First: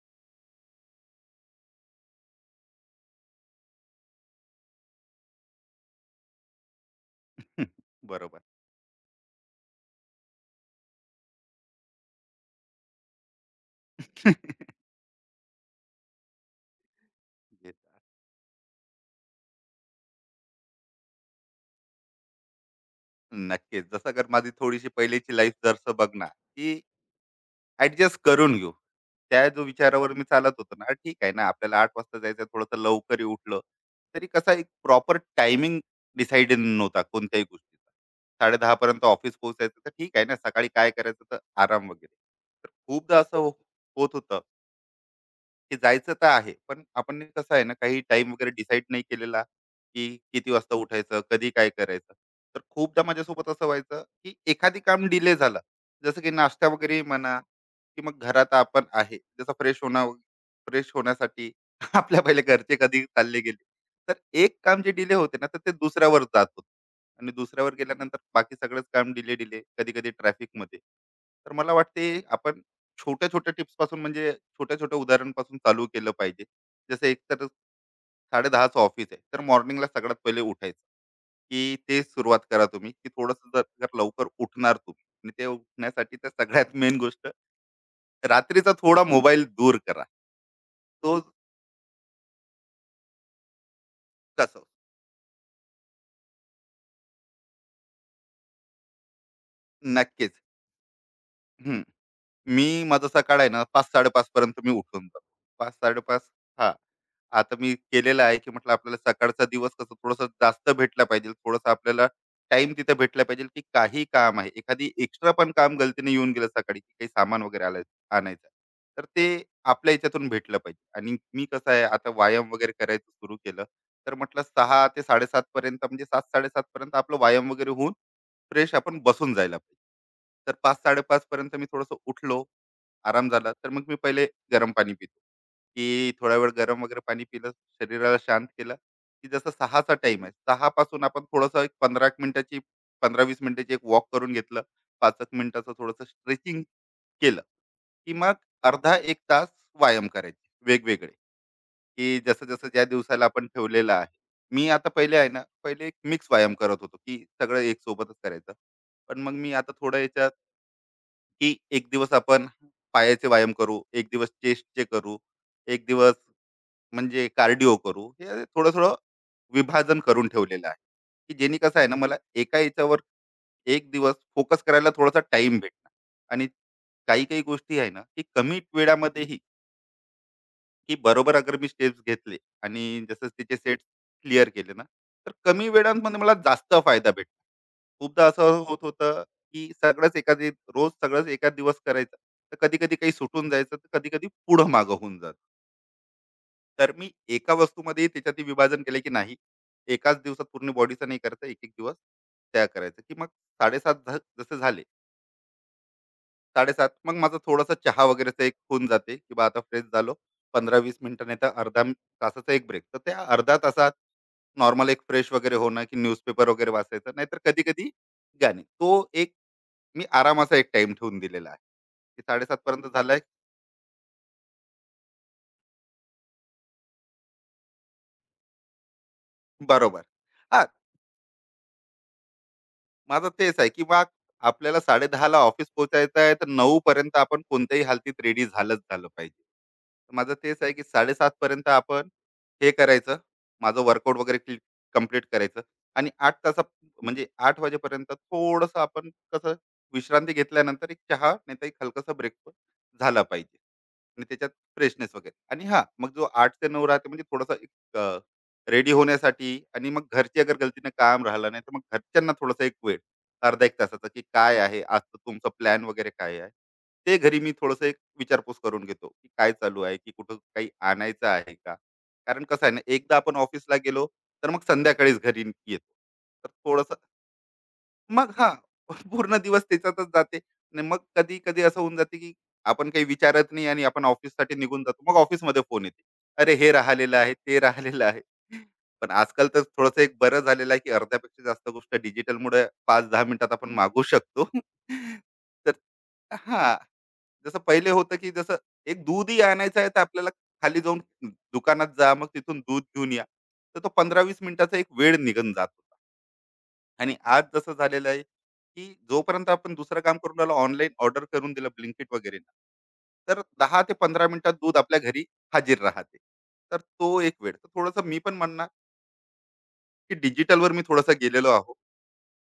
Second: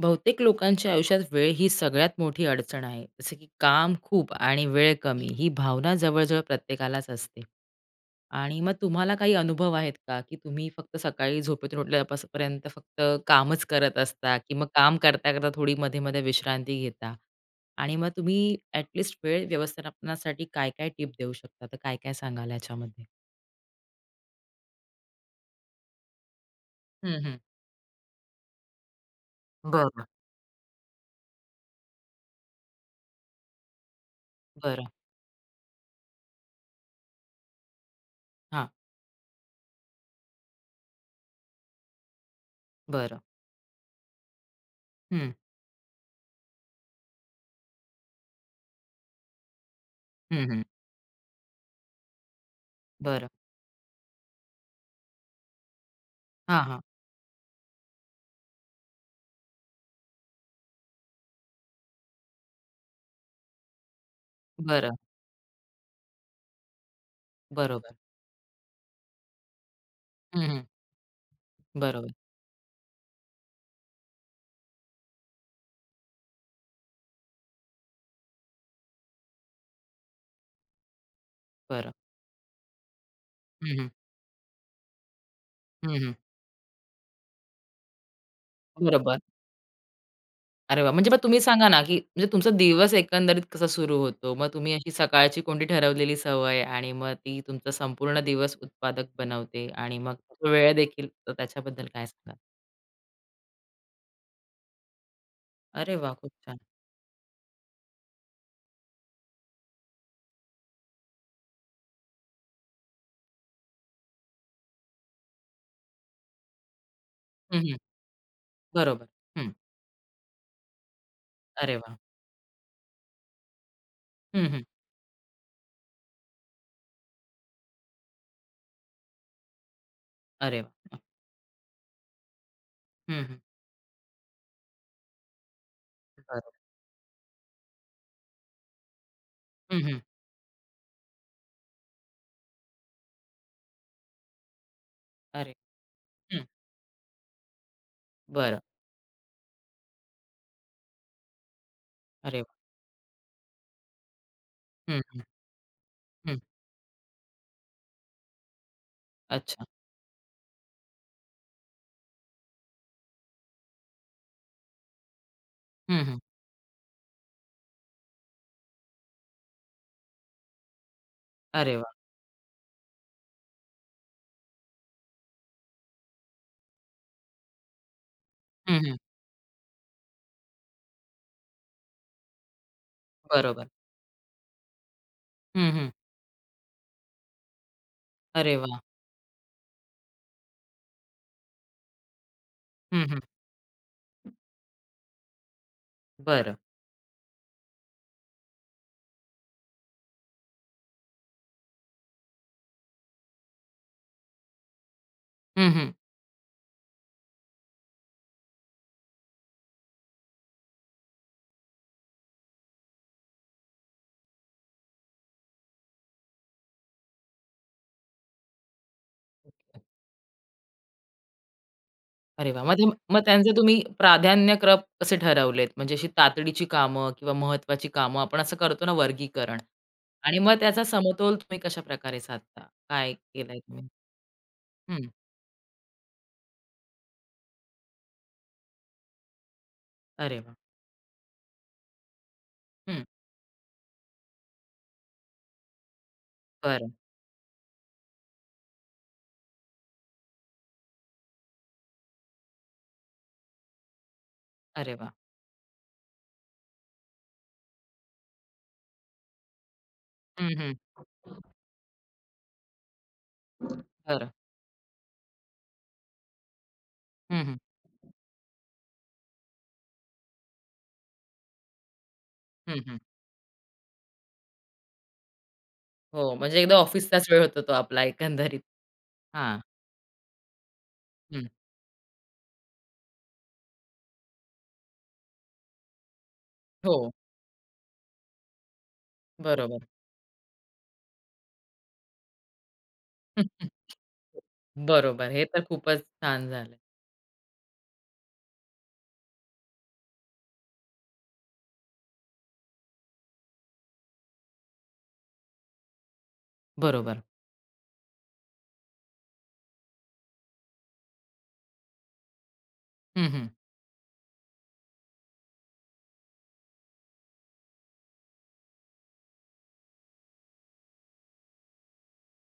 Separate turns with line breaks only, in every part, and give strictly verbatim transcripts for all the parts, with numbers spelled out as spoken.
बहुतेक लोकांच्या आयुष्यात वेळ ही सगळ्यात मोठी अडचण आहे. जसं की काम खूप आणि वेळ कमी ही भावना जवळ-जवळ प्रत्येकालाच असते.
हं, बरोबर.
आणि मग तुम्हाला काही अनुभव आहेत का, की तुम्ही फक्त सकाळी झोपेतून उठल्यापास पर्यंत फक्त कामच करत असता, की मग काम करता-करता थोडी मध्ये-मध्ये विश्रांती घेता? आणि
घेतात.
मग तुम्ही ॲट वेळ व्यवस्थापनासाठी काय-काय टिप देऊ शकता? तर काय-काय सांगाल याच्यामध्ये?
नक्कीच. जसं अगर माझी थोडीशी पहिलीची लाईफ जसं बघणार, की
हं, हं.
ॲडजस्ट करून घेऊ. त्या जो
बरं,
विचारावर मी चालत होतो ना, ठीक आहे ना, आपल्याला आठ वाजता जायचं आहे, थोडंसं लवकरही उठलं, तरी कसा एक
बरं.
प्रॉपर टायमिंग डिसाईड नव्हता कोणत्याही गोष्टीचा.
हां,
साडे दहा पर्यंत ऑफिस पोहोचायचं, तर ठीक आहे ना, सकाळी काय करायचं तर आराम वगैरे. तर खूपदा
बरं.
असं हो होत होतं
हं,
की जायचं तर आहे पण आपण कसं आहे ना काही टाइम वगैरे डिसाईड नाही केलेला की
हं,
किती
हं.
वाजता उठायचं कधी काय करायचं. तर खूपदा
बरं.
माझ्यासोबत असं व्हायचं की एखादी काम डिले झालं, जसं की
हां,
नाश्ता
हां.
वगैरे म्हणा की मग घरात आपण आहे जसं फ्रेश होणं, फ्रेश होण्यासाठी आपल्या पहिले घरचे कधी चालले गेले, तर एक काम जे
बरं.
डिले होते ना तर ते दुसऱ्यावर जात होते आणि दुसऱ्यावर
बरोबर.
गेल्यानंतर बाकी सगळंच काम डिले डिले कधी कधी
हं, हं.
ट्रॅफिकमध्ये. तर मला वाटते
बरोबर.
आपण छोट्या छोट्या टिप्स पासून म्हणजे छोट्या छोट्या उदाहरणापासून चालू केलं पाहिजे. जसं एक तर साडे दहाचं ऑफिस आहे, तर मॉर्निंगला सगळ्यात पहिले उठायचं, की
बरं.
ते सुरुवात करा तुम्ही, की थोडंसं जर
हं, हं.
जर लवकर उठणार तुम्ही आणि ते
हं, हं.
उठण्यासाठी तर सगळ्यात मेन गोष्ट, रात्रीचा थोडा
बरोबर.
मोबाईल दूर करा.
अरे वाह! म्हणजे मग
तो
तुम्ही सांगा ना, की म्हणजे तुमचा दिवस एकंदरीत कसा सुरू होतो? मग
कसं
तुम्ही अशी सकाळची कोणती ठरवलेली सवय आणि मग ती तुमचा संपूर्ण दिवस उत्पादक बनवते आणि मग
नक्कीच.
वेळ देखील तर
हं.
त्याच्याबद्दल काय सांगाल?
मी माझा सकाळ आहे ना पाच-साडे पाच पर्यंत मी उठून जातो.
अरे वाह!
पाच-साडे पाच.
खूप छान.
हां. आता मी केलेलं आहे, की म्हटलं आपल्याला सकाळचा दिवस कसं थोडंसं जास्त भेटला पाहिजे. थोडंसं आपल्याला टाइम तिथे भेटला पाहिजे, की काही काम आहे. एखादी एक्स्ट्रा पण काम गलतीने येऊन गेलं सकाळी, की काही सामान
हं,
वगैरे
हं.
आलं आणायचं आहे. तर
बरोबर.
ते
हं.
आपल्या याच्यातून भेटलं पाहिजे. आणि मी कसं
अरे
आहे
वाह!
आता व्यायाम वगैरे करायचं सुरू केलं. तर म्हटलं
हं, हं.
सहा ते साडे सात पर्यंत म्हणजे सात-साडे सात पर्यंत आपलं व्यायाम वगैरे होऊन फ्रेश आपण बसून जायला पाहिजे. तर
अरे वाह!
पाच-साडे पाच पर्यंत मी थोडंसं उठलो,
हं,
आराम
हं.
झाला, तर मग मी पहिले गरम पाणी पितो, की थोडा
बरोबर.
वेळ गरम वगैरे पाणी पिलं, शरीराला शांत केलं, की जसं
हं,
सहाचा
हं.
टाईम आहे. सहा पासून आपण थोडंसं एक पंधरा मिनिटाची पंधरा ते वीस मिनिटाची एक वॉक करून घेतलं. पाच एक
अरे
मिनिटाचं थोडंसं
हं.
स्ट्रेचिंग केलं, की मग
बरं.
अर्धा एक तास व्यायाम करायचे वेगवेगळे. की
अरे
जसं
वाह!
जसं ज्या दिवसाला आपण ठेवलेलं आहे. मी आता
हं,
पहिले
हं.
आहे ना, पहिले एक मिक्स
हं.
व्यायाम करत होतो, की सगळं एक सोबतच करायचं. पण मग मी
अच्छा.
आता थोडं याच्यात, की एक दिवस आपण पायाचे व्यायाम करू, एक दिवस चेस्टचे करू, एक
हं,
दिवस
हं.
म्हणजे कार्डिओ करू. हे थोडं-थोडं विभाजन करून ठेवलेलं आहे, की जेणे
अरे
कसं आहे
वाह!
ना, मला एका याच्यावर एक दिवस फोकस करायला थोडासा टाईम भेटणार आणि काही-काही गोष्टी आहे ना, की कमी
हं, हं.
वेळामध्येही की बरोबर अगर मी स्टेप्स घेतले आणि जसं तिचे
बरोबर.
सेट क्लिअर केले ना तर कमी
हं, हं.
वेळांमध्ये मला जास्त फायदा भेटला. खूपदा
अरे
असं
वाह!
होत होतं की सगळंच एका दि- रोज सगळंच एका दिवस करायचं तर कधी कधी
हं,
काही
हं.
सुटून जायचं तर कधी कधी पुढं मागं होऊन जात.
बरं.
तर मी एका वस्तूमध्ये त्याच्यात विभाजन केलं की नाही एकाच दिवसात पूर्ण बॉडीचं नाही करायचं, एक एक दिवस त्या करायचं की मग साडेसात झा- जसे झाले
हं, हं.
साडेसात मग माझा थोडासा चहा वगैरेचा एक होऊन जाते की बा आता फ्रेश झालो. पंधरा वीस मिनिटं नाही तर अर्धा तासाचा एक ब्रेक, तर त्या अर्धा तासात नॉर्मल एक फ्रेश वगैरे होणं की न्यूजपेपर वगैरे वाचायचं नाहीतर कधी कधी गाणे तो एक मी आरामाचा एक टाइम ठेवून दिलेला आहे की
अरे
साडेसात
वाह! मग ते
पर्यंत
मग
झालाय
त्यांचे तुम्ही प्राधान्यक्रम कसे ठरवलेत? म्हणजे अशी तातडीची कामं किंवा महत्त्वाची कामं आपण असं करतो ना वर्गीकरण
बरोबर.
आणि मग
हा
त्याचा समतोल तुम्ही कशाप्रकारे साधता? काय
माझं तेच
केलंय
आहे, की
तुम्ही?
बा आपल्याला
हं.
10:30ला ऑफिस पोहोचायचं आहे, तर नऊ पर्यंत आपण कोणत्याही हालतीत रेडी झालंच झालं पाहिजे. तर माझं
अरे वाह!
तेच आहे, की साडे सात पर्यंत आपण हे
हं.
करायचं, माझं वर्कआउट वगैरे क्ली कंप्लीट करायचं आणि आठ तासा
बरं.
म्हणजे आठ वाजेपर्यंत थोडंसं आपण कसं विश्रांती घेतल्यानंतर एक चहा नाहीतर एक हलकासा ब्रेकफास्ट झाला पाहिजे आणि त्याच्यात
अरे वाह!
फ्रेशनेस वगैरे. आणि हां, मग जो आठ ते नऊ राहते म्हणजे थोडासा रेडी होण्यासाठी, आणि मग घरची
हं,
अगर
हं.
गलतीनं काम राहिलं नाही तर मग घरच्यांना थोडासा एक वेळ अर्धा एक तासाचा की
बरं.
काय आहे आजचं तुमचा प्लॅन वगैरे काय आहे, ते घरी
हं,
मी
हं.
थोडंसं एक विचारपूस करून घेतो की काय चालू आहे की कुठं काही आणायचं आहे का. कारण कसं आहे
हं,
ना
हं.
एकदा आपण ऑफिसला गेलो तर मग संध्याकाळीच घरी येतो.
हो,
तर
म्हणजे एकदा
थोडंसं
ऑफिसचाच वेळ होता तो आपला
मग हां.
एकंदरीत.
पूर्ण
हां.
दिवस त्याच्यातच जाते आणि मग
हं.
कधी-कधी असं होऊन जाते, की आपण काही विचारत नाही आणि आपण ऑफिससाठी निघून जातो. मग ऑफिसमध्ये फोन येते. अरे, हे
हो.
राहिलेलं आहे, ते राहिलेलं आहे. पण आजकाल तर
बरोबर.
थोडंसं एक बरं झालेलं आहे, की अर्ध्यापेक्षा जास्त गोष्ट डिजिटलमुळे पाच ते दहा मिनिटात आपण मागवू शकतो.
बरोबर. हे तर
तर
खूपच छान
हां,
झालं.
जसं पहिले होतं, की जसं एक दूधही आणायचं आहे, तर आपल्याला खाली जाऊन दुकानात जा, मग तिथून दूध घेऊन या. तर तो पंधरा ते वीस मिनिटाचा एक वेळ निघून जातो. आणि
बरोबर.
आज जसं झालेलं आहे की जोपर्यंत आपण दुसरं काम करून राहिलो ऑनलाईन ऑर्डर करून दिलं ब्लिंकिट वगैरे
हं,
तर
हं.
दहा ते पंधरा मिनिटात दूध आपल्या घरी हाजीर राहते. तर तो एक वेळ तर थोडंसं मी पण म्हणणार की डिजिटलवर मी थोडंसं गेलेलो आहो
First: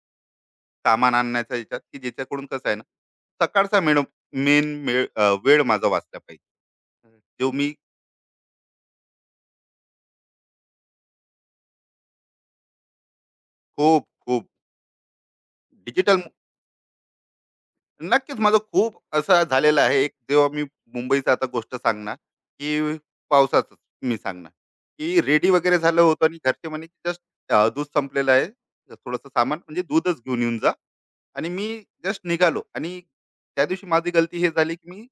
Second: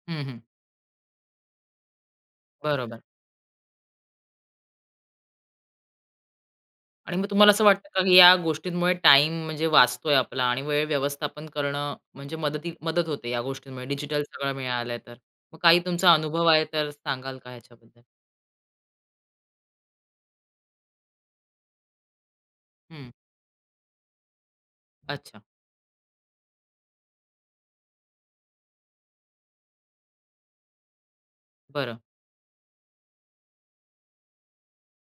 हं, हं.
सामान आणण्याच्या याच्यात की ज्याच्याकडून कसं आहे ना
बरोबर.
सकाळचा मेन मेन वेळ अं, वेळ माझा वाचला पाहिजे.
आणि मग तुम्हाला
जो
असं
मी
वाटतं का, की या गोष्टींमुळे टाईम म्हणजे वाचतोय आपला आणि वेळ व्यवस्थापन करणं म्हणजे मदती मदत होते या गोष्टींमुळे
खूप
डिजिटल
खूप
सगळं मिळालंय तर? मग काही तुमचा
डिजिटल,
अनुभव आहे तर सांगाल का ह्याच्याबद्दल?
नक्कीच माझं खूप असं झालेलं आहे एक जेव्हा मी मुंबईचं आता गोष्ट सांगणार की
हं.
पावसाचं मी सांगणार की
अच्छा.
रेडी वगैरे झालं होतं आणि घरचे म्हणे की जस्ट दूध संपलेलं आहे थोडंसं सामान म्हणजे दूधच घेऊन येऊन जा. आणि मी
बरं.
जस्ट निघालो आणि त्या दिवशी माझी गलती हे झाली की मी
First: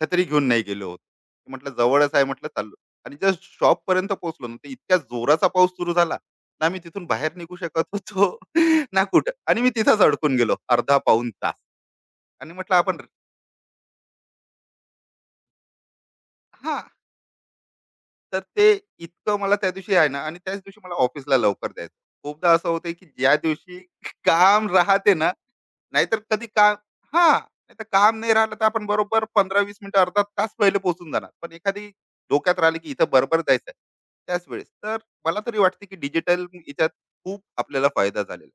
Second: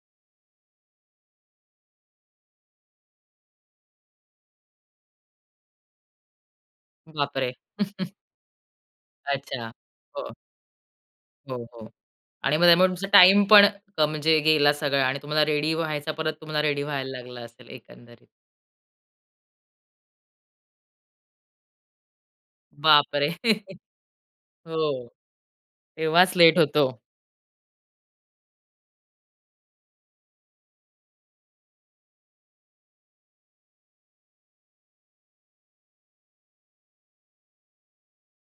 छत्री घेऊन नाही गेलो होतो, म्हटलं जवळच आहे म्हटलं चाललो. आणि जस्ट शॉप पर्यंत पोहोचलो ना तर इतक्या जोराचा पाऊस सुरू झाला ना मी तिथून बाहेर
बापरे!
निघू शकत होतो ना कुठं, आणि मी
अच्छा.
तिथंच
हो,
अडकून गेलो अर्धा पाऊन तास.
हो, हो.
आणि
आणि मग
म्हटलं
त्यामुळे
आपण
तुमचा टाईम पण क म्हणजे गेला सगळा आणि तुम्हाला रेडी व्हायचा परत तुम्हाला रेडी
हां,
व्हायला लागला असेल एकंदरीत.
तर ते इतकं मला त्या दिवशी आहे ना आणि त्याच दिवशी मला ऑफिसला लवकर जायचं. खूपदा असं होतंय की
बापरे!
ज्या दिवशी काम
हो.
राहते ना, नाहीतर
तेव्हाच
कधी
लेट
काम
होतो.
हां, नाहीतर काम नाही राहिलं तर आपण बरोबर पंधरा ते वीस मिनिटं अर्धा तास पहिले पोहोचून जाणार. पण एखादी डोक्यात राहिली की इथं बरोबर जायचं त्याच वेळेस, तर मला तरी वाटते की डिजिटल याच्यात खूप आपल्याला फायदा झालेला आहे.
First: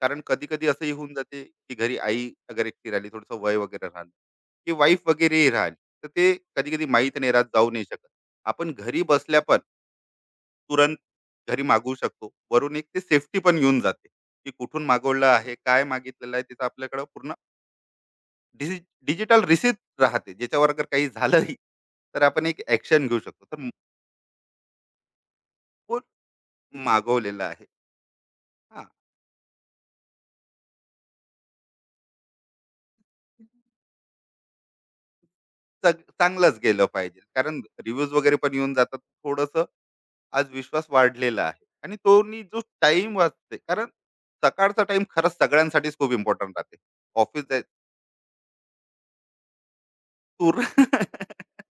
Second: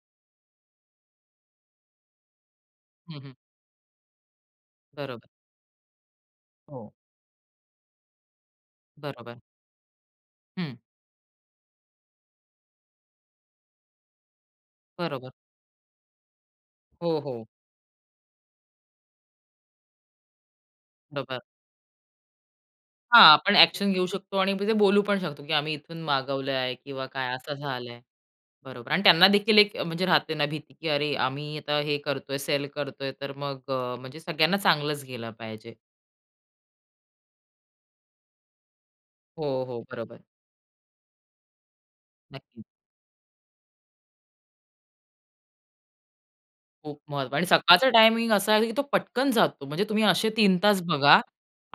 कारण कधी-कधी असंही होऊन जाते की घरी आई अगर एकटी राहिली,
हं, हं.
थोडंसं वय वगैरे राहिलं की वाईफ
बरोबर.
वगैरेही राहिली, तर ते
हो.
कधी-कधी माहीत नाही राहत, जाऊ नाही शकत. आपण घरी
बरोबर.
बसल्या पण
हं.
तुरंत घरी मागवू शकतो. वरून एक ते सेफ्टी पण येऊन जाते की कुठून मागवलं
बरोबर.
आहे काय मागितलेलं आहे तिथं आपल्याकडं
हो,
पूर्ण
हो.
डिजिटल रिसिप्ट राहते, ज्याच्यावर अगर काही
बरोबर.
झालंही तर आपण एक ऍक्शन घेऊ
हां,
शकतो.
आपण
तर
ॲक्शन घेऊ शकतो आणि ते बोलू पण शकतो, की आम्ही इथून
कोण
मागवलं आहे किंवा काय
मागवलेलं
असं
आहे.
झालंय.
हा
बरोबर आणि त्यांना देखील एक म्हणजे राहते ना भीती, की अरे आम्ही आता हे करतोय, सेल करतोय, तर मग अ, म्हणजे सगळ्यांना चांगलंच गेलं पाहिजे.
चांग- चांगलंच गेलं पाहिजे, कारण रिव्ह्यूज वगैरे पण येऊन जातात थोडस.
हो, हो. बरोबर.
आज विश्वास वाढलेला आहे आणि तो नी जो
नक्कीच.
टाइम वाचते कारण सकाळचा टाइम खरंच सगळ्यांसाठीच खूप इम्पॉर्टंट राहते.
खूप महत्व
ऑफिस
आणि सकाळचा टायमिंग असा आहे, की तो पटकन जातो. म्हणजे तुम्ही असे तीन
तूर.
तास बघा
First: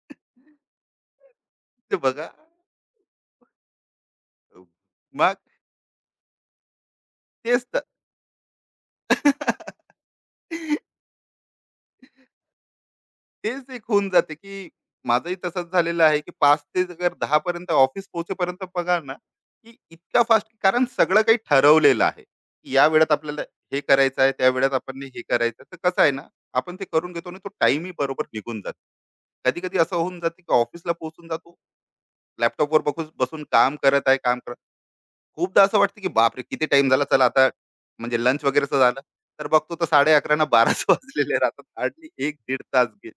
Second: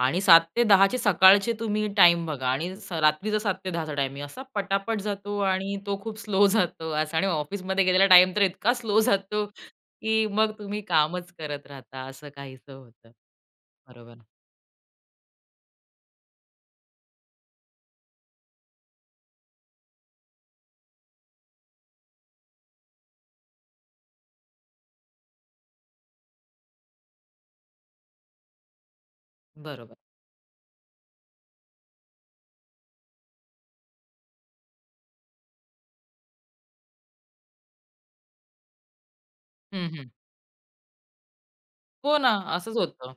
आणि सात ते दहा चे सकाळचे तुम्ही
ते
टाईम
बघा.
बघा आणि स रात्रीचा सात ते दहा चा टायमिंग असा पटापट जातो
मग
आणि तो खूप स्लो जातो असं आणि
तेच तर.
ऑफिसमध्ये गेलेला टाईम तर इतका स्लो जातो, की मग तुम्ही कामच करत राहता असं काहीसं होतं.
तेच एक होऊन
बरोबर,
जाते, की माझंही तसंच झालेलं आहे, की पाच ते जर दहा पर्यंत ऑफिस पोहोचेपर्यंत बघा ना, की इतका फास्ट कारण सगळं काही ठरवलेलं आहे, की या वेळेत आपल्याला हे करायचं आहे, त्या वेळेत आपण हे करायचं आहे. तर कसं आहे ना, आपण ते करून घेतो आणि तो टाईमही बरोबर निघून जातो. कधी-कधी
बरोबर.
असं होऊन जाते, की ऑफिसला पोहोचून जातो, लॅपटॉपवर बघून बसून काम करत आहे, काम खूपदा असं वाटतं की बापरे! किती टाइम झाला चला आता म्हणजे लंच वगैरेचं झालं, तर बघतो तर
हं, हं.
साडे अकरा ना 12:00च वाजलेले राहतात. हार्डली
हो ना,
एक दीड
असंच
तास गेले.
होतं.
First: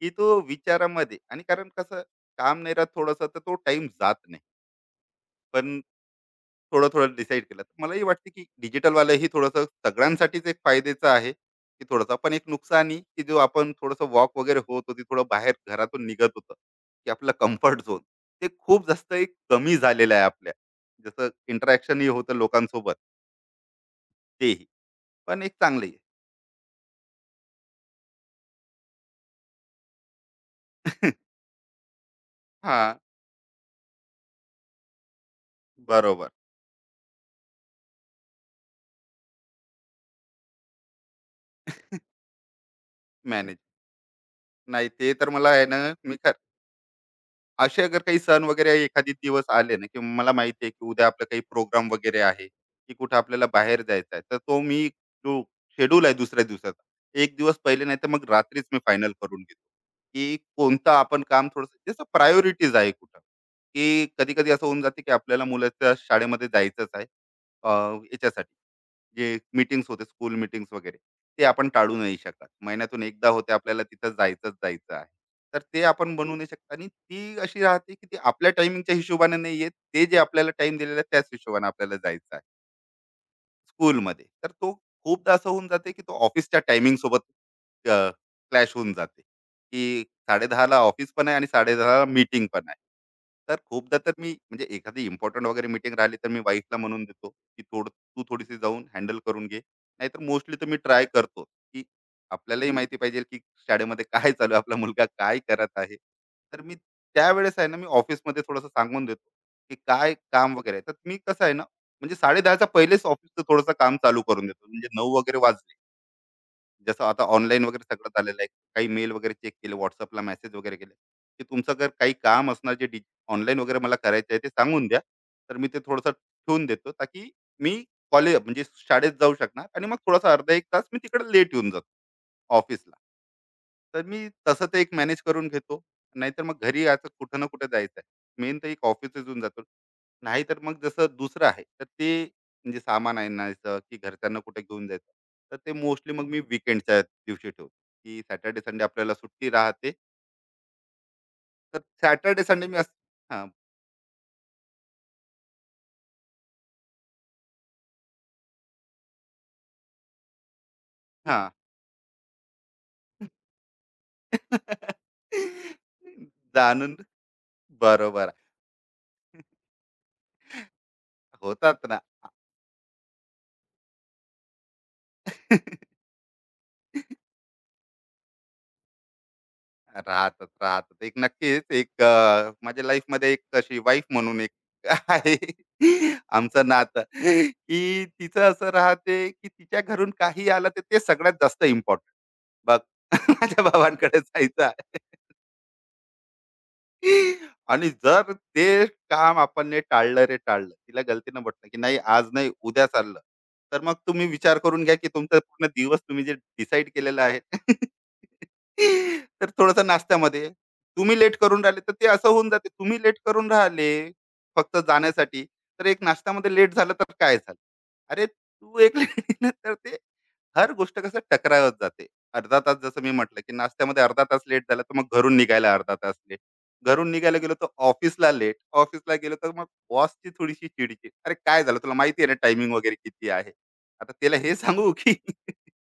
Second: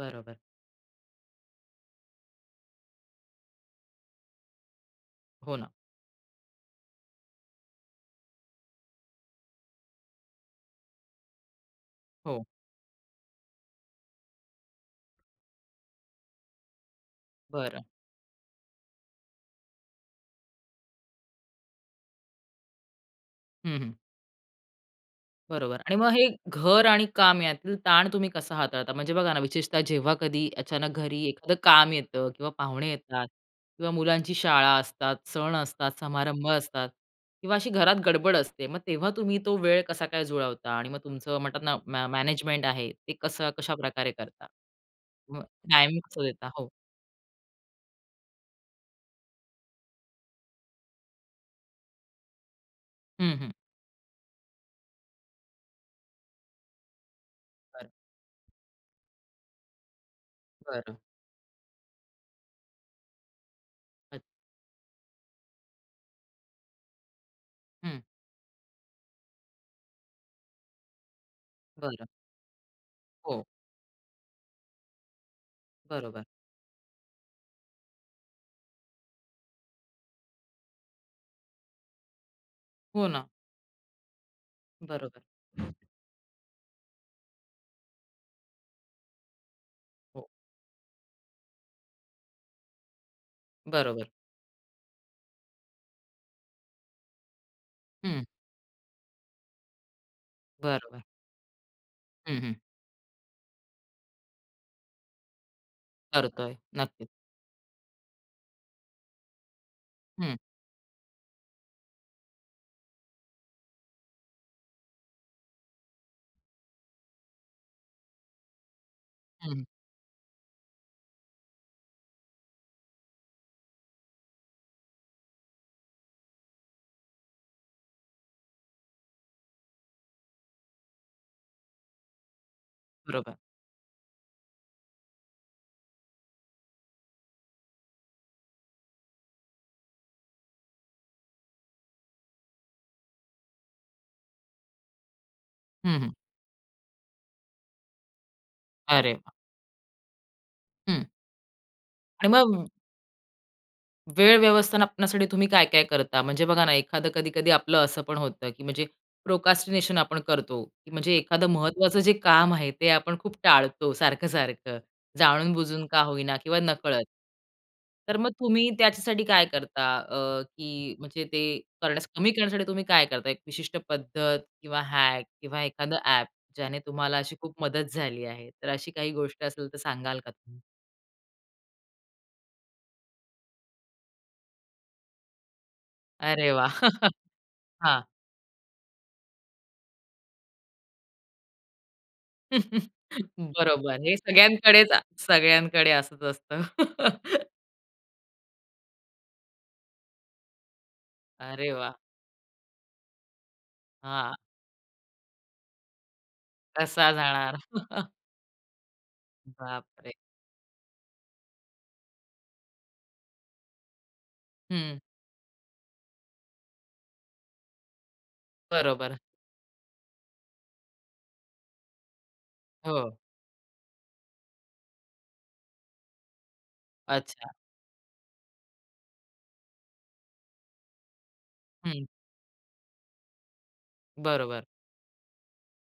की तो विचारामध्ये आणि कारण कसं काम नाही राहत थोडंसं तर तो टाइम जात नाही.
हो ना.
पण थोडं थोडं डिसाईड केलं. तर मलाही वाटते की डिजिटलवालं ही थोडंसं सगळ्यांसाठीच एक फायद्याचं आहे, की थोडंसं पण
हो.
एक नुकसानही की जो आपण थोडंसं वॉक वगैरे होत होती, थोडं बाहेर घरातून निघत होतं, की आपलं कम्फर्ट
बरं.
झोन ते खूप जास्त एक कमी झालेलं आहे आपल्या. जसं इंटरॅक्शनही होतं लोकांसोबत
हं, हं.
तेही. पण एक
बरोबर.
चांगली
आणि
आहे.
मग हे घर आणि काम यातील ताण तुम्ही कसा हाताळता? म्हणजे बघा ना, विशेषतः जेव्हा कधी अचानक घरी एखादं काम येतं किंवा पाहुणे
हां,
येतात किंवा मुलांची शाळा असतात, सण असतात,
बरोबर
समारंभ असतात किंवा अशी घरात गडबड असते. मग तेव्हा तुम्ही तो वेळ कसा काय जुळवता? आणि मग तुमचं म्हणतात ना मॅनेजमेंट आहे, ते कसं
मॅनेज.
कशाप्रकारे करता?
नाही ते तर
मग
मला आहे ना, मी
कसं देता? हो.
असे अगर काही सण वगैरे एखादी दिवस आले ना, की मला माहिती आहे, की उद्या आपला काही प्रोग्राम वगैरे आहे, की कुठे
हं,
आपल्याला
हं.
बाहेर जायचं आहे. तर तो मी जो शेड्यूल आहे दुसऱ्या दिवसाचा, एक दिवस पहिले
बरं,
नाही तर मग रात्रीच मी फायनल करून घेतो, की कोणतं
बरं.
आपण काम थोडंसं जसं प्रायोरिटीज आहे कुठं, की
अच्छ
कधी-कधी असं होऊन जाते, की आपल्याला मुलाच्या शाळेमध्ये जायचंच आहे अ,
हं.
याच्यासाठी. जे मीटिंग्स होते स्कूल मीटिंग्स वगैरे ते आपण टाळू
बरं.
नाही शकत, महिन्यातून एकदा
हो.
होते आपल्याला तिथं जायचंच जायचं आहे. तर ते आपण
बरोबर.
बनवू हो नाही शकत आणि ती अशी राहते की ती आपल्या टायमिंगच्या हिशोबाने नाही येत, ते जे आपल्याला टाइम दिलेला आहे त्याच हिशोबाने आपल्याला जायचं आहे
हो ना.
स्कूलमध्ये. तर तो
बरोबर.
खूपदा असं होऊन जाते, की तो ऑफिसच्या टायमिंग सोबत अ, क्लॅश होऊन जाते, की
हो.
साडे दहा ला ऑफिस पण आहे आणि साडे दहा ला मीटिंग पण आहे. तर खूपदा
बरोबर.
तर मी म्हणजे एखादी इम्पोर्टंट वगैरे मीटिंग राहिली, तर मी वाईफला म्हणून देतो, की थोडं तू
हं.
थोडीशी जाऊन हँडल करून घे. नाहीतर मोस्टली तर मी
बरोबर.
ट्राय करतो, की
हं, हं.
आपल्यालाही माहिती पाहिजे, की शाळेमध्ये काय चालू आहे, आपला मुलगा काय करत आहे.
करतोय.
तर मी
नक्कीच.
त्यावेळेस आहे ना, मी ऑफिसमध्ये थोडंसं सांगून देतो, की काय
हं,
काम वगैरे आहे. तर मी कसं आहे ना म्हणजे 10:30च्या पहिलेच ऑफिसचं थोडंसं काम चालू करून देतो. म्हणजे नऊ वगैरे वाजले. जसं आता ऑनलाईन वगैरे सगळं झालेलं आहे. काही मेल वगैरे चेक
हं.
केले, WhatsAppला मेसेज वगैरे केले, की तुमचं जर काही काम असणार जे डिज ऑनलाईन वगैरे मला करायचं आहे ते सांगून द्या. तर मी ते थोडंसं ठेवून देतो, ताकी मी कॉलेज म्हणजे शाळेत जाऊ शकणार आणि मग थोडासा अर्धा एक तास मी तिकडे लेट येऊन जातो. ऑफिसला.
बरोबर.
तर मी तसं ते एक मॅनेज करून घेतो. नाहीतर मग घरी आता कुठं ना कुठं जायचं आहे. मेन तर एक ऑफिसच येऊन जातो. नाहीतर मग जसं दुसरं आहे, तर ते म्हणजे सामान आणायचं की घरच्यांना कुठे घेऊन जायचं. तर ते
हं, हं.
मोस्टली मग मी वीकेंडच्या दिवशी ठेवतो, की सॅटर्डे, संडे
अरे
आपल्याला
वाह!
सुट्टी राहते.
हं.
तर
आणि
सॅटर्डे,
मग
संडे मी असं हां,
वेळ व्यवस्थापनासाठी तुम्ही काय-काय करता? म्हणजे बघा ना, एखादं कधी-कधी आपलं असं पण होतं, की म्हणजे प्रोक्रॅस्टिनेशन आपण करतो, की म्हणजे एखादं
हां.
महत्त्वाचं जे काम आहे, ते आपण खूप टाळतो सारखं-सारखं, जाणून-बुजून का होईना किंवा
जाणून
नकळत. तर
बरोबर.
मग तुम्ही त्याच्यासाठी काय करता? अ, की म्हणजे ते
होतात ना.
करण्यास कमी करण्यासाठी तुम्ही काय करता? एक विशिष्ट पद्धत किंवा हॅक किंवा एखादं ॲप ज्याने तुम्हाला अशी खूप मदत झाली आहे. तर अशी काही गोष्ट असेल तर सांगाल का
राहतात,
तुम्ही?
राहतात. एक नक्कीच एक अ, माझ्या लाईफमध्ये एक अशी वाईफ म्हणून एक आहे
अरे
आमचं
वाह!
नातं,
हां.
की तिचं असं राहते, की तिच्या घरून काही आलं तर ते सगळ्यात जास्त इम्पोर्टंट. बघ माझ्या
बरोबर. हे
भावांकडे जायचं
सगळ्यांकडेच
आहे.
सगळ्यांकडे असंच असतं.
आणि जर ते काम आपण टाळलं रे टाळलं तिला गलतीनं म्हटलं
अरे
की
वाह!
नाही आज नाही उद्या चाललं तर मग तुम्ही
हां,
विचार करून घ्या की तुमचा पूर्ण दिवस तुम्ही जे डिसाईड
कसा
केलेलं आहे.
जाणार?
तर थोडस
बापरे!
नाश्त्यामध्ये तुम्ही लेट करून राहिले तर ते असं होऊन जाते तुम्ही लेट करून राहिले फक्त
हं,
जाण्यासाठी. तर एक नाश्त्यामध्ये लेट झालं तर काय झालं अरे तू एक
बरोबर.
तर ते हर गोष्ट कसं टकरावत जाते. अर्धा तास
हो.
जसं मी म्हटलं की नाश्त्यामध्ये अर्धा तास लेट झाला तर मग घरून निघायला अर्धा तास घरून निघायला
अच्छा.
गेलो तर ऑफिसला लेट ऑफिसला गेलो तर मग बॉसची थोडीशी चिडचिड अरे काय झालं तुला
हं,
माहिती आहे ना टायमिंग वगैरे किती आहे. आता त्याला हे
बरोबर.
सांगू की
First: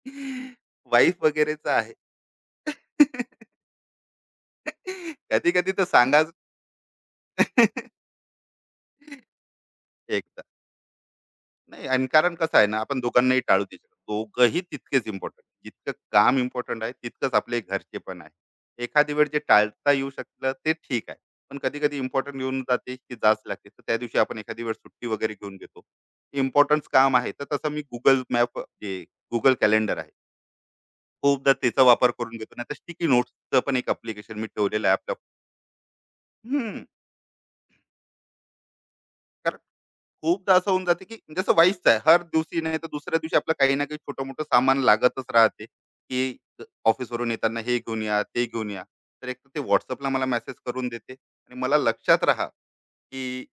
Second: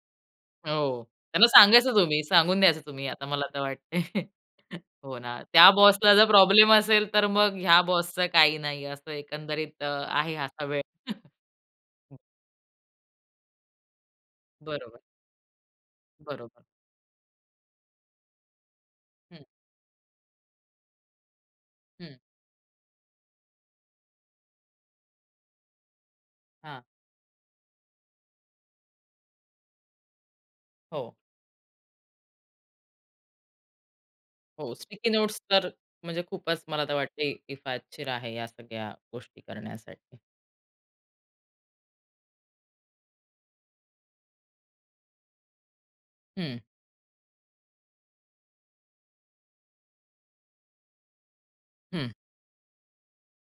हो.
वाईफ
त्यांना
वगैरेच आहे.
सांगायचं तुम्ही, सांगून द्यायचं तुम्ही आता मला तर वाटतंय. हो ना.
कधी
त्या
कधी तर
बॉसला
सांगा
जर प्रॉब्लेम असेल, तर मग ह्या बॉसचं काही नाही असं एकंदरीत अ, आहे
एकदा
असा वेळ.
नाही. आणि कारण कसं आहे ना आपण दोघांनाही टाळू देऊ शकतो. दोघंही
बरोबर,
तितकेच इम्पॉर्टंट जितकं काम
बरोबर.
इम्पॉर्टंट आहे तितकंच आपले घरचे पण आहे एखादी वेळ जे
हं,
टाळता येऊ शकलं ते ठीक आहे. पण कधी कधी
हं.
इम्पॉर्टंट येऊन जाते की जाच लागते तर त्या दिवशी आपण एखादी वेळ सुट्टी वगैरे घेऊन घेतो.
हां.
इम्पॉर्टन्स काम आहे तर तसं मी गुगल मॅप जे गुगल कॅलेंडर आहे
हो.
खूपदा त्याचा वापर करून घेतो. नाही तर स्टिकी नोट्सचं पण एक अप्लिकेशन मी
हो,
ठेवलेलं आहे
स्टिकी
आपलं.
नोट्स तर म्हणजे खूपच मला
हम्म,
तर वाटते किफायतशीर आहे या सगळ्या गोष्टी
कारण
करण्यासाठी.
खूपदा असं होऊन जाते, की जसं वाईच आहे. हर दिवशी नाही तर दुसऱ्या दिवशी आपलं काही ना काही छोटं-मोठं सामान लागतच राहते, की
हं,
ऑफिसवरून येताना हे घेऊन या, ते घेऊन या. तर एक तर ते WhatsAppला मला मेसेज करून देते आणि मला
हं.
लक्षात राहा, की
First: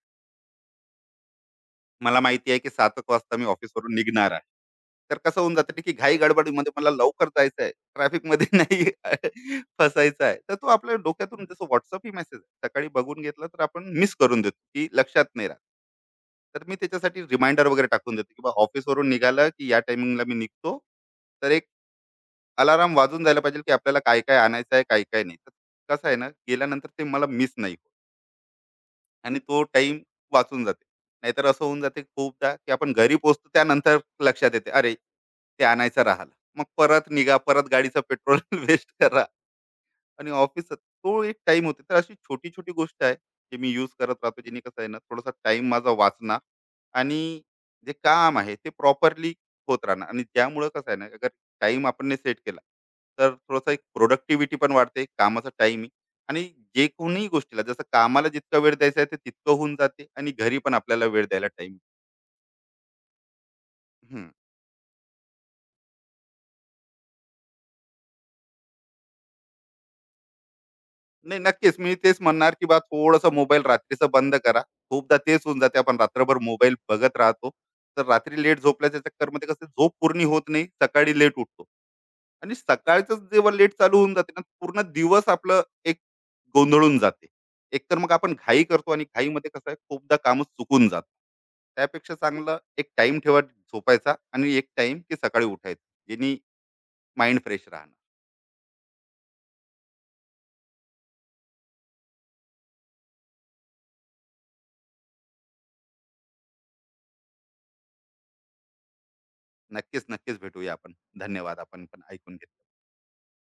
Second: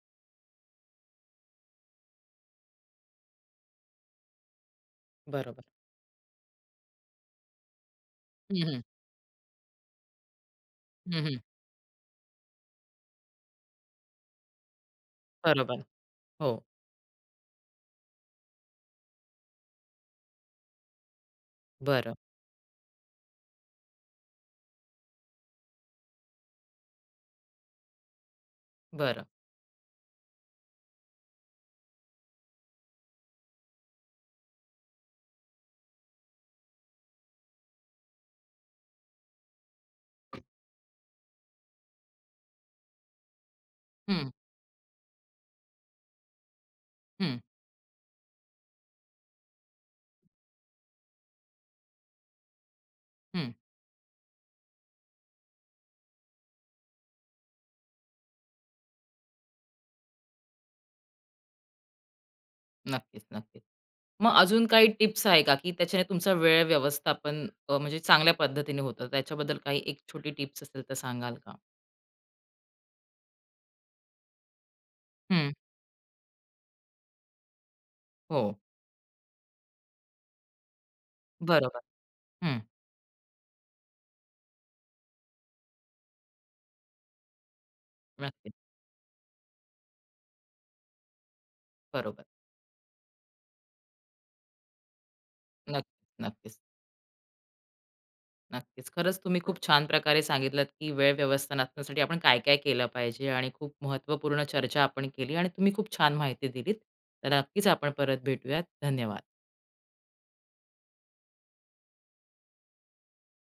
मला माहिती आहे की सात एक वाजता मी ऑफिसवरून निघणार आहे. तर कसं होऊन
बरोबर.
जातं की घाई गडबडीमध्ये मला लवकर जायचं आहे. ट्रॅफिकमध्ये
हं, हं.
नाही फसायचं आहे. तर तो आपल्या
हं, हं.
डोक्यातून जसं WhatsApp ही मेसेज सकाळी बघून घेतला तर आपण मिस करून देतो, की लक्षात नाही राहत.
बरोबर. हो.
तर मी त्याच्यासाठी रिमाइंडर वगैरे टाकून देतो, की बा ऑफिसवरून निघालं की या टायमिंगला मी निघतो. तर एक
बरं,
अलार्म वाजून जायला पाहिजे, की आपल्याला काय-काय आणायचं आहे, काय-काय नाही. तर कसं आहे ना, गेल्यानंतर ते मला मिस नाही होत.
बरं.
आणि तो टाईम वाचून जाते. नाहीतर असं होऊन जाते खूपदा, की आपण घरी पोहोचतो त्यानंतर लक्षात येते, "अरे, ते आणायचं राहिलं." मग परत निघा, परत गाडीचं पेट्रोल वेस्ट करा. आणि ऑफिसचा तो एक टाइम होते तर अशी छोटी-छोटी गोष्ट आहे, जे मी यूज करत
हं,
राहतो. जेणे कसं आहे ना, थोडासा टाइम माझा वाचणार
हं,
आणि जे काम आहे ते प्रॉपरली होत राहणार आणि त्यामुळं कसं आहे ना, अगर टाइम आपण सेट केला, तर
हं.
थोडासा एक प्रोडक्टिव्हिटी पण वाढते, कामाचा टाईमही आणि जे कोणीही गोष्टीला जसं कामाला जितका वेळ द्यायचा आहे, ते तितकं होऊन जाते आणि घरी पण आपल्याला वेळ द्यायला टाईम
नक्कीच, नक्कीच. मग अजून काही टिप्स आहे का, की त्याच्याने तुमचा वेळ व्यवस्थापन अ, म्हणजे चांगल्या पद्धतीने होतं? त्याच्याबद्दल काही एक छोटी टिप्स असेल तर सांगाल
नाही.
का?
नक्कीच मी तेच म्हणणार की बा थोडस मोबाईल रात्रीचं बंद करा. खूपदा तेच
हं.
होऊन जाते आपण रात्रभर मोबाईल बघत राहतो. तर रात्री
हो.
लेट झोपल्याच्या चक्करमध्ये कसं झोप पूर्ण होत नाही सकाळी लेट उठतो.
बरोबर.
आणि
हं.
सकाळच जेव्हा लेट चालू होऊन जाते ना पूर्ण दिवस आपलं एक गोंधळून जाते. एकतर मग आपण
नक्कीच.
घाई करतो आणि घाईमध्ये कसं आहे खूपदा कामच चुकून जातं. त्यापेक्षा
बरोबर.
चांगलं एक टाइम ठेवा झोपायचा आणि एक टाइम की सकाळी उठायचा
नक्कीच,
जेणे
नक्कीच.
माइंड फ्रेश राहणार.
नक्कीच. खरंच तुम्ही खूप छान प्रकारे सांगितलंत, की वेळ व्यवस्थापनासाठी आपण काय-काय केलं पाहिजे आणि खूप महत्त्वपूर्ण चर्चा आपण केली आणि तुम्ही खूप छान माहिती दिलीत. तर नक्कीच आपण परत भेटूयात. धन्यवाद.
नक्कीच नक्कीच भेटूया आपण. धन्यवाद आपण पण ऐकून घेतलं.